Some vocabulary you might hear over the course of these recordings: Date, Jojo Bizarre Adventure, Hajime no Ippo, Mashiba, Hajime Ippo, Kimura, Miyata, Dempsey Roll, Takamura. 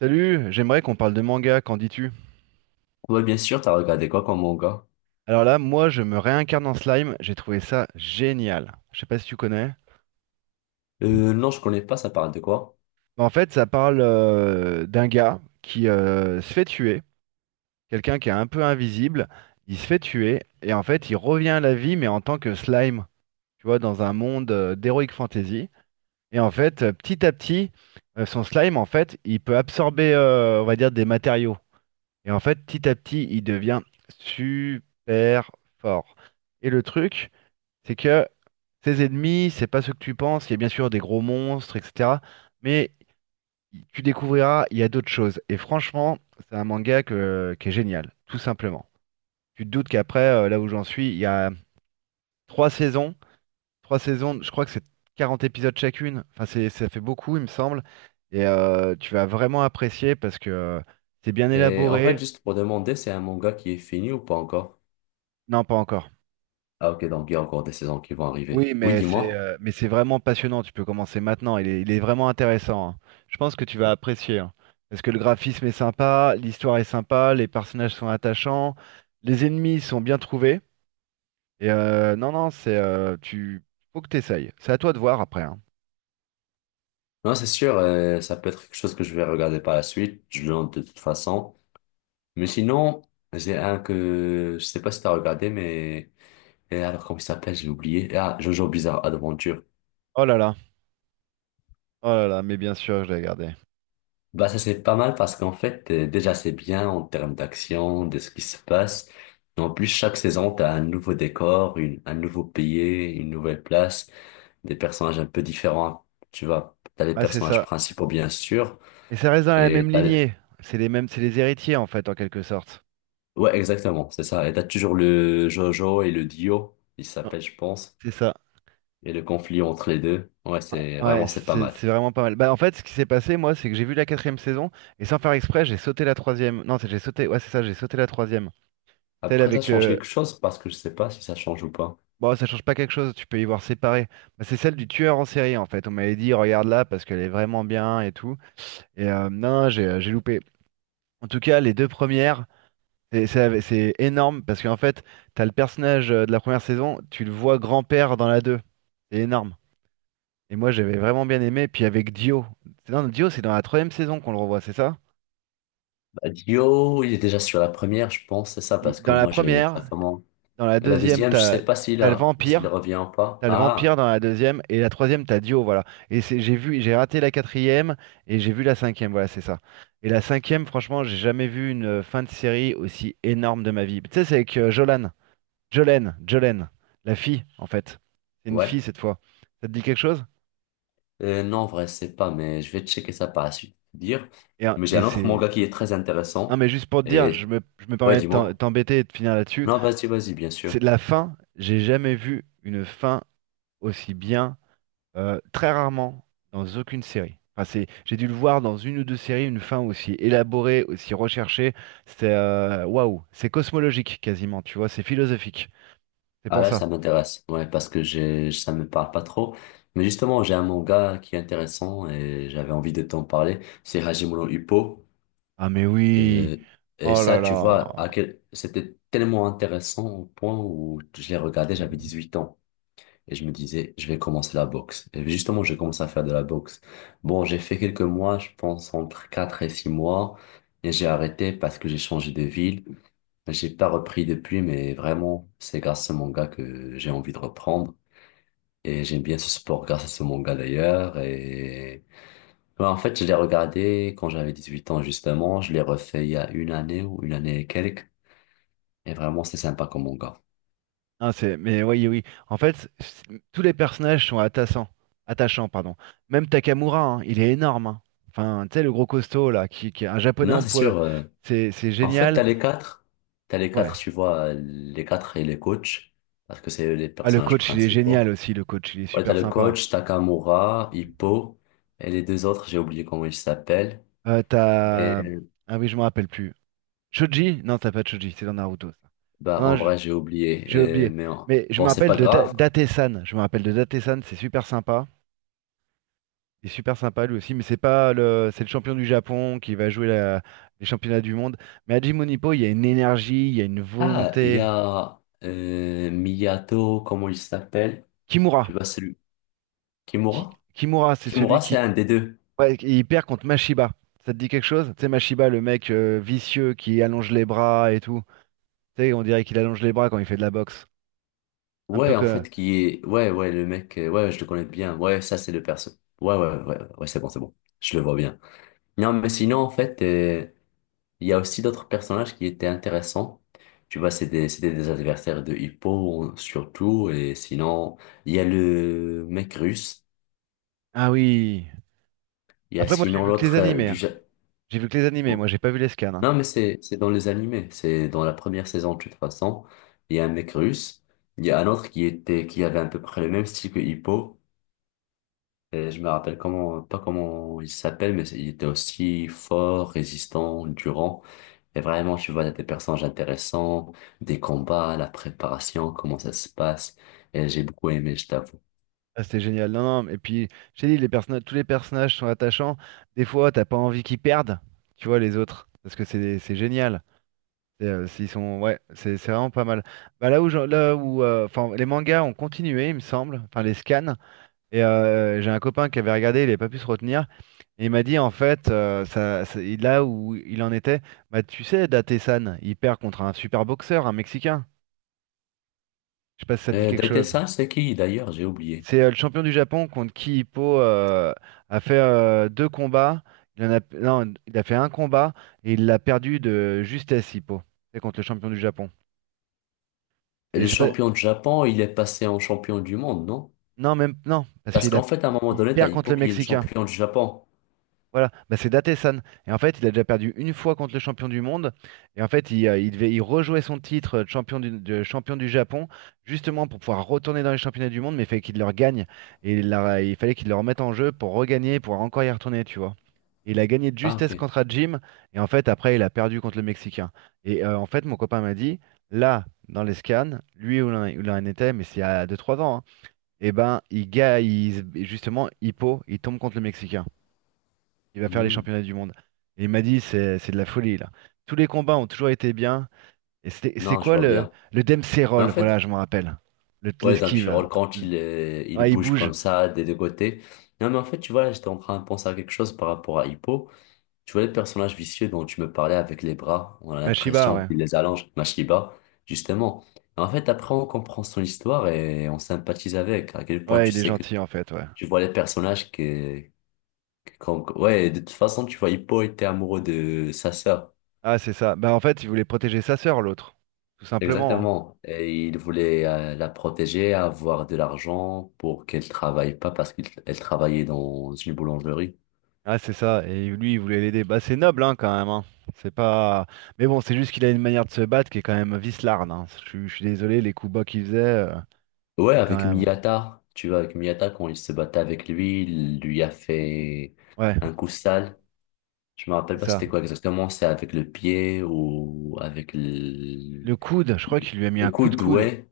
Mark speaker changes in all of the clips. Speaker 1: Salut, j'aimerais qu'on parle de manga, qu'en dis-tu?
Speaker 2: Ouais, bien sûr, t'as regardé quoi comme manga?
Speaker 1: Alors là, moi, je me réincarne en slime, j'ai trouvé ça génial. Je sais pas si tu connais.
Speaker 2: Non, je connais pas, ça parle de quoi?
Speaker 1: Mais en fait, ça parle d'un gars qui se fait tuer, quelqu'un qui est un peu invisible, il se fait tuer, et en fait, il revient à la vie, mais en tant que slime, tu vois, dans un monde d'heroic fantasy. Et en fait, petit à petit, son slime, en fait, il peut absorber, on va dire, des matériaux. Et en fait, petit à petit, il devient super fort. Et le truc, c'est que ces ennemis, c'est pas ce que tu penses. Il y a bien sûr des gros monstres, etc. Mais tu découvriras, il y a d'autres choses. Et franchement, c'est un manga qui est génial, tout simplement. Tu te doutes qu'après, là où j'en suis, il y a trois saisons. Trois saisons, je crois que c'est 40 épisodes chacune. Enfin, c'est, ça fait beaucoup, il me semble. Et tu vas vraiment apprécier parce que c'est bien
Speaker 2: Et en fait,
Speaker 1: élaboré.
Speaker 2: juste pour demander, c'est un manga qui est fini ou pas encore?
Speaker 1: Non, pas encore.
Speaker 2: Ah, ok, donc il y a encore des saisons qui vont arriver.
Speaker 1: Oui,
Speaker 2: Oui,
Speaker 1: mais c'est
Speaker 2: dis-moi.
Speaker 1: euh, mais c'est vraiment passionnant. Tu peux commencer maintenant. Il est vraiment intéressant, hein. Je pense que tu vas apprécier, hein. Parce que le graphisme est sympa, l'histoire est sympa, les personnages sont attachants, les ennemis sont bien trouvés. Et non, non, c'est tu faut que t'essayes. C'est à toi de voir après, hein.
Speaker 2: Non, c'est sûr, ça peut être quelque chose que je vais regarder par la suite, je le note de toute façon. Mais sinon, j'ai un que je sais pas si t'as regardé, mais. Et alors, comment il s'appelle? J'ai oublié. Ah, Jojo Bizarre Adventure.
Speaker 1: Oh là là, oh là là, mais bien sûr, je l'ai gardé.
Speaker 2: Bah ça c'est pas mal parce qu'en fait déjà c'est bien en termes d'action, de ce qui se passe. En plus chaque saison t'as un nouveau décor, une, un nouveau pays, une nouvelle place, des personnages un peu différents. Tu vois, t'as les
Speaker 1: Ah, c'est
Speaker 2: personnages
Speaker 1: ça.
Speaker 2: principaux bien sûr.
Speaker 1: Mais ça reste dans la
Speaker 2: Et
Speaker 1: même
Speaker 2: t'as...
Speaker 1: lignée. C'est les mêmes, c'est les héritiers en fait, en quelque sorte.
Speaker 2: Ouais exactement, c'est ça. Et t'as toujours le Jojo et le Dio, il
Speaker 1: Ouais,
Speaker 2: s'appelle je pense,
Speaker 1: c'est ça.
Speaker 2: et le conflit entre les deux. Ouais c'est
Speaker 1: Ouais,
Speaker 2: vraiment c'est pas
Speaker 1: c'est
Speaker 2: mal.
Speaker 1: c'est vraiment pas mal. Bah, en fait, ce qui s'est passé, moi, c'est que j'ai vu la quatrième saison et sans faire exprès, j'ai sauté la troisième. Non, c'est j'ai sauté. Ouais, c'est ça, j'ai sauté la troisième. Celle
Speaker 2: Après ça
Speaker 1: avec
Speaker 2: change
Speaker 1: le.
Speaker 2: quelque chose parce que je sais pas si ça change ou pas.
Speaker 1: Bon, ça change pas quelque chose. Tu peux y voir séparé. Bah, c'est celle du tueur en série, en fait. On m'avait dit, regarde là parce qu'elle est vraiment bien et tout. Et non, j'ai loupé. En tout cas, les deux premières, c'est énorme parce qu'en fait, t'as le personnage de la première saison, tu le vois grand-père dans la deux. C'est énorme. Et moi, j'avais vraiment bien aimé. Puis avec Dio. Non, Dio, c'est dans la troisième saison qu'on le revoit, c'est ça?
Speaker 2: Dio, il est déjà sur la première, je pense, c'est ça, parce que
Speaker 1: Dans la
Speaker 2: moi, j'ai sa
Speaker 1: première,
Speaker 2: femme.
Speaker 1: dans la
Speaker 2: Et la
Speaker 1: deuxième,
Speaker 2: deuxième, je
Speaker 1: t'as
Speaker 2: sais pas
Speaker 1: le
Speaker 2: s'il
Speaker 1: vampire,
Speaker 2: revient ou pas.
Speaker 1: t'as le vampire
Speaker 2: Ah,
Speaker 1: dans la deuxième, et la troisième, t'as Dio, voilà. Et c'est, j'ai vu, j'ai raté la quatrième, et j'ai vu la cinquième, voilà, c'est ça. Et la cinquième, franchement, j'ai jamais vu une fin de série aussi énorme de ma vie. Tu sais, c'est avec Jolan, Jolene, Jolene, la fille, en fait. C'est une fille
Speaker 2: ouais.
Speaker 1: cette fois. Ça te dit quelque chose?
Speaker 2: Non, en vrai, je sais pas, mais je vais checker ça par la suite, te dire.
Speaker 1: Et, euh,
Speaker 2: Mais j'ai
Speaker 1: et
Speaker 2: un autre
Speaker 1: c'est.
Speaker 2: manga qui est très
Speaker 1: Non,
Speaker 2: intéressant.
Speaker 1: mais juste pour te dire, je
Speaker 2: Et,
Speaker 1: me, je me
Speaker 2: ouais,
Speaker 1: permets de
Speaker 2: dis-moi.
Speaker 1: t'embêter et de finir là-dessus.
Speaker 2: Non, vas-y, vas-y, bien sûr.
Speaker 1: C'est la fin, j'ai jamais vu une fin aussi bien. Très rarement dans aucune série. Enfin, c'est, j'ai dû le voir dans une ou deux séries, une fin aussi élaborée, aussi recherchée. C'est waouh, c'est cosmologique quasiment, tu vois, c'est philosophique. C'est
Speaker 2: Ah
Speaker 1: pour
Speaker 2: là,
Speaker 1: ça.
Speaker 2: ça m'intéresse. Ouais, parce que j'ai, ça me parle pas trop. Mais justement, j'ai un manga qui est intéressant et j'avais envie de t'en parler. C'est Hajime no Ippo.
Speaker 1: Ah mais oui,
Speaker 2: Euh, et
Speaker 1: oh
Speaker 2: ça,
Speaker 1: là
Speaker 2: tu
Speaker 1: là,
Speaker 2: vois, c'était tellement intéressant au point où je l'ai regardé, j'avais 18 ans. Et je me disais, je vais commencer la boxe. Et justement, j'ai commencé à faire de la boxe. Bon, j'ai fait quelques mois, je pense entre 4 et 6 mois. Et j'ai arrêté parce que j'ai changé de ville. J'ai pas repris depuis, mais vraiment, c'est grâce à ce manga que j'ai envie de reprendre. Et j'aime bien ce sport grâce à ce manga d'ailleurs. Et ouais, en fait, je l'ai regardé quand j'avais 18 ans, justement. Je l'ai refait il y a une année ou une année et quelques. Et vraiment, c'est sympa comme manga.
Speaker 1: ah, c'est, mais oui oui. En fait, tous les personnages sont attachants, attachants pardon. Même Takamura, hein, il est énorme, hein. Enfin, tu sais le gros costaud là, qui est un japonais
Speaker 2: Non,
Speaker 1: en
Speaker 2: c'est
Speaker 1: poil,
Speaker 2: sûr.
Speaker 1: c'est
Speaker 2: En fait,
Speaker 1: génial.
Speaker 2: t'as les quatre. T'as les
Speaker 1: Ouais.
Speaker 2: quatre, tu vois, les quatre et les coachs. Parce que c'est eux les
Speaker 1: Ah, le
Speaker 2: personnages
Speaker 1: coach, il est génial
Speaker 2: principaux.
Speaker 1: aussi. Le coach, il est
Speaker 2: Ouais, t'as
Speaker 1: super
Speaker 2: le
Speaker 1: sympa.
Speaker 2: coach, Takamura, Hippo. Et les deux autres, j'ai oublié comment ils s'appellent.
Speaker 1: Euh,
Speaker 2: Et
Speaker 1: t'as... Ah oui, je me rappelle plus. Choji? Non, t'as pas de Choji, c'est dans Naruto, ça.
Speaker 2: bah,
Speaker 1: Non,
Speaker 2: en vrai, j'ai oublié.
Speaker 1: j'ai oublié. Mais je me
Speaker 2: Bon, c'est
Speaker 1: rappelle
Speaker 2: pas
Speaker 1: de
Speaker 2: grave.
Speaker 1: Date-san. Je me rappelle de Date-san, c'est super sympa. Il est super sympa lui aussi, mais c'est pas le. C'est le champion du Japon qui va jouer les championnats du monde. Mais à Hajime Ippo, il y a une énergie, il y a une
Speaker 2: Ah, il y
Speaker 1: volonté.
Speaker 2: a Miyato, comment il s'appelle?
Speaker 1: Kimura.
Speaker 2: Tu vois, celui.
Speaker 1: Ki-
Speaker 2: Kimura?
Speaker 1: Kimura, c'est celui
Speaker 2: Kimura, c'est
Speaker 1: qui.
Speaker 2: un des deux.
Speaker 1: Ouais, il perd contre Mashiba. Ça te dit quelque chose? Tu sais, Mashiba, le mec vicieux qui allonge les bras et tout. Tu sais, on dirait qu'il allonge les bras quand il fait de la boxe. Un peu
Speaker 2: Ouais, en
Speaker 1: que.
Speaker 2: fait, qui est... Ouais, ouais, le mec, ouais, je le connais bien. Ouais, ça, c'est le perso. Ouais, ouais, ouais, ouais, c'est bon, c'est bon. Je le vois bien. Non, mais sinon, en fait, il y a aussi d'autres personnages qui étaient intéressants. Tu vois, c'était des adversaires de Hippo, surtout. Et sinon, il y a le mec russe.
Speaker 1: Ah oui.
Speaker 2: Il y a
Speaker 1: Après, moi, j'ai
Speaker 2: sinon
Speaker 1: vu que les
Speaker 2: l'autre
Speaker 1: animés, hein. J'ai vu que les animés. Moi,
Speaker 2: Oh.
Speaker 1: j'ai pas vu les scans, hein.
Speaker 2: Non, mais c'est dans les animés. C'est dans la première saison, de toute façon. Il y a un mec russe. Il y a un autre qui avait à peu près le même style que Hippo. Et je me rappelle comment, pas comment il s'appelle, mais il était aussi fort, résistant, durant. Et vraiment, tu vois, il y a des personnages intéressants, des combats, la préparation, comment ça se passe. Et j'ai beaucoup aimé, je t'avoue.
Speaker 1: Ah, c'était génial. Non, non. Et puis, j'ai dit, les personnages, tous les personnages sont attachants. Des fois, t'as pas envie qu'ils perdent. Tu vois les autres, parce que c'est génial. Et, s'ils sont, ouais, c'est vraiment pas mal. Bah, là où, j'en- là où, enfin, les mangas ont continué, il me semble. Enfin, les scans. Et j'ai un copain qui avait regardé, il avait pas pu se retenir. Et il m'a dit en fait, là où il en était, bah tu sais, Date-san, il perd contre un super boxeur, un Mexicain. Je sais pas si ça te dit
Speaker 2: Et
Speaker 1: quelque chose.
Speaker 2: Daite-san, c'est qui d'ailleurs? J'ai oublié.
Speaker 1: C'est le champion du Japon contre qui Hippo a fait deux combats. Il en a. Non, il a fait un combat et il l'a perdu de justesse, Hippo. C'est contre le champion du Japon.
Speaker 2: Et
Speaker 1: Et
Speaker 2: le
Speaker 1: je sais pas.
Speaker 2: champion du Japon, il est passé en champion du monde, non?
Speaker 1: Non, même. Non, parce
Speaker 2: Parce
Speaker 1: qu'il a,
Speaker 2: qu'en fait, à un moment
Speaker 1: il
Speaker 2: donné, t'as
Speaker 1: perd contre
Speaker 2: Hippo
Speaker 1: le
Speaker 2: qui est le
Speaker 1: Mexicain.
Speaker 2: champion du Japon.
Speaker 1: Voilà, bah, c'est Datesan. Et en fait, il a déjà perdu une fois contre le champion du monde. Et en fait, il devait il rejouait son titre de champion du Japon, justement pour pouvoir retourner dans les championnats du monde, mais il fallait qu'il le regagne. Et il fallait qu'il le remette en jeu pour regagner, pour encore y retourner, tu vois. Et il a gagné de
Speaker 2: Ah,
Speaker 1: justesse
Speaker 2: ok.
Speaker 1: contre Jim. Et en fait, après, il a perdu contre le Mexicain. Et en fait, mon copain m'a dit, là, dans les scans, lui où où il en était, mais c'est il y a 2-3 ans, hein, et ben, il, ga- il, se- justement, Hippo, il tombe contre le Mexicain. Il va faire les
Speaker 2: Hmm.
Speaker 1: championnats du monde. Et il m'a dit, c'est de la folie, là. Tous les combats ont toujours été bien. Et c'était c'est
Speaker 2: Non, je
Speaker 1: quoi
Speaker 2: vois
Speaker 1: le,
Speaker 2: bien.
Speaker 1: le Dempsey
Speaker 2: Mais en
Speaker 1: Roll, voilà,
Speaker 2: fait,
Speaker 1: je m'en rappelle. Le
Speaker 2: ouais, d'un
Speaker 1: L'esquive,
Speaker 2: petit
Speaker 1: là.
Speaker 2: roll quand il
Speaker 1: Ouais, il
Speaker 2: bouge
Speaker 1: bouge.
Speaker 2: comme ça des deux côtés. Non, mais en fait, tu vois, j'étais en train de penser à quelque chose par rapport à Hippo. Tu vois, les personnages vicieux dont tu me parlais avec les bras, on a
Speaker 1: Mashiba,
Speaker 2: l'impression
Speaker 1: ouais.
Speaker 2: qu'il les allonge, Mashiba, justement. Et en fait, après, on comprend son histoire et on sympathise avec. À quel point
Speaker 1: Ouais,
Speaker 2: tu
Speaker 1: il est
Speaker 2: sais que
Speaker 1: gentil, en fait, ouais.
Speaker 2: tu vois les personnages ouais, de toute façon, tu vois, Hippo était amoureux de sa sœur.
Speaker 1: Ah, c'est ça. Bah, en fait, il voulait protéger sa sœur, l'autre. Tout simplement, hein.
Speaker 2: Exactement. Et il voulait la protéger, avoir de l'argent pour qu'elle travaille pas parce qu'elle travaillait dans une boulangerie.
Speaker 1: Ah, c'est ça. Et lui, il voulait l'aider. Bah, c'est noble, hein, quand même, hein. C'est pas. Mais bon, c'est juste qu'il a une manière de se battre qui est quand même vicelarde, hein. Je suis désolé, les coups bas qu'il faisait, euh,
Speaker 2: Ouais,
Speaker 1: c'est quand
Speaker 2: avec
Speaker 1: même.
Speaker 2: Miyata. Tu vois, avec Miyata, quand il se battait avec lui, il lui a fait
Speaker 1: Ouais,
Speaker 2: un coup sale. Je me
Speaker 1: c'est
Speaker 2: rappelle pas
Speaker 1: ça.
Speaker 2: c'était quoi exactement. C'est avec le pied ou avec
Speaker 1: Le coude, je crois qu'il lui a mis
Speaker 2: le
Speaker 1: un coup de
Speaker 2: coude,
Speaker 1: coude.
Speaker 2: ouais.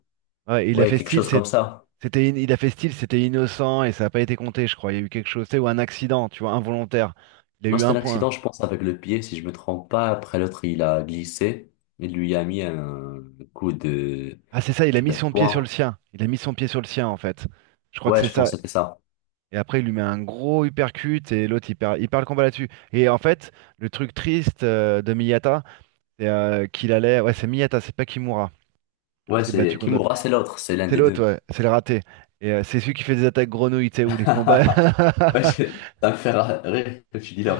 Speaker 1: Ouais,
Speaker 2: Ouais, quelque chose comme ça.
Speaker 1: il a fait style, c'était innocent et ça n'a pas été compté, je crois. Il y a eu quelque chose, tu sais, ou un accident, tu vois, involontaire. Il a
Speaker 2: Non,
Speaker 1: eu
Speaker 2: c'était
Speaker 1: un point.
Speaker 2: l'accident, je pense, avec le pied, si je me trompe pas. Après, l'autre, il a glissé. Il lui a mis un coup de...
Speaker 1: Ah, c'est ça, il a
Speaker 2: Tu
Speaker 1: mis
Speaker 2: vois, de
Speaker 1: son pied sur le
Speaker 2: poing.
Speaker 1: sien. Il a mis son pied sur le sien, en fait. Je crois que
Speaker 2: Ouais,
Speaker 1: c'est
Speaker 2: je
Speaker 1: ça.
Speaker 2: pense que c'était ça.
Speaker 1: Et après, il lui met un gros uppercut et l'autre, il perd le combat là-dessus. Et en fait, le truc triste de Miyata, c'est qu'il allait. Ouais, c'est Miyata, c'est pas Kimura
Speaker 2: Ouais,
Speaker 1: qui s'est battu
Speaker 2: c'est...
Speaker 1: contre l'autre.
Speaker 2: Kimura, c'est l'autre. C'est l'un
Speaker 1: C'est
Speaker 2: des
Speaker 1: l'autre,
Speaker 2: deux.
Speaker 1: ouais, c'est le raté. Et c'est celui qui fait des attaques grenouilles, tu sais, ou les combats.
Speaker 2: Ouais, je- ça me fait rire que tu dis là.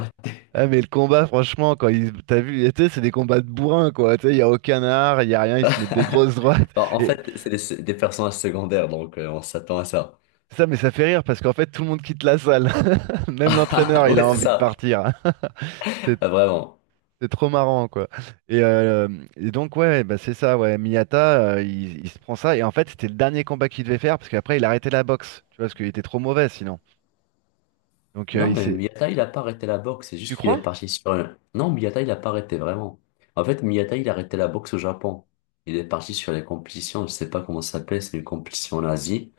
Speaker 1: Ah, mais le combat, franchement, quand ils t'as vu, tu sais, c'est des combats de bourrin, quoi, tu sais, il y a aucun art, il y a rien, ils se mettent des grosses droites,
Speaker 2: Bon, en
Speaker 1: et
Speaker 2: fait, des personnages secondaires, donc on s'attend à ça.
Speaker 1: ça, mais ça fait rire parce qu'en fait tout le monde quitte la salle. Même l'entraîneur, il a
Speaker 2: Ouais, c'est
Speaker 1: envie de
Speaker 2: ça.
Speaker 1: partir. c'était
Speaker 2: Ah, vraiment.
Speaker 1: c'était trop marrant, quoi. Et, euh, et donc, ouais, bah c'est ça, ouais, Miyata, il se prend ça et en fait c'était le dernier combat qu'il devait faire parce qu'après il a arrêté la boxe, tu vois, parce qu'il était trop mauvais sinon. Donc
Speaker 2: Non,
Speaker 1: il
Speaker 2: mais
Speaker 1: s'est.
Speaker 2: Miyata, il a pas arrêté la boxe, c'est
Speaker 1: Tu
Speaker 2: juste qu'il est
Speaker 1: crois?
Speaker 2: parti sur un... Non, Miyata, il a pas arrêté vraiment. En fait, Miyata, il a arrêté la boxe au Japon. Il est parti sur les compétitions, je sais pas comment ça s'appelle, c'est une compétition en Asie.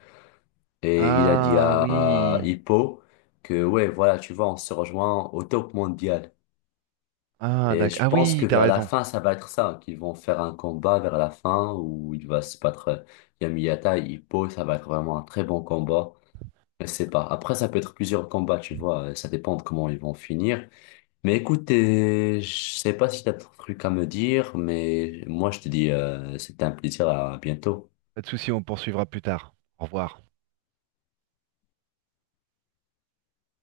Speaker 2: Et il a dit
Speaker 1: Ah
Speaker 2: à
Speaker 1: oui,
Speaker 2: Hippo que, ouais, voilà, tu vois, on se rejoint au top mondial.
Speaker 1: ah
Speaker 2: Et
Speaker 1: d'accord,
Speaker 2: je
Speaker 1: ah
Speaker 2: pense
Speaker 1: oui,
Speaker 2: que
Speaker 1: t'as
Speaker 2: vers la
Speaker 1: raison.
Speaker 2: fin, ça va être ça, qu'ils vont faire un combat vers la fin où il va se battre il y a Miyata et Hippo, ça va être vraiment un très bon combat. Je sais pas. Après, ça peut être plusieurs combats, tu vois, ça dépend de comment ils vont finir. Mais écoute, je sais pas si tu as un truc à me dire, mais moi je te dis, c'était un plaisir, à bientôt.
Speaker 1: Pas de souci, on poursuivra plus tard. Au revoir.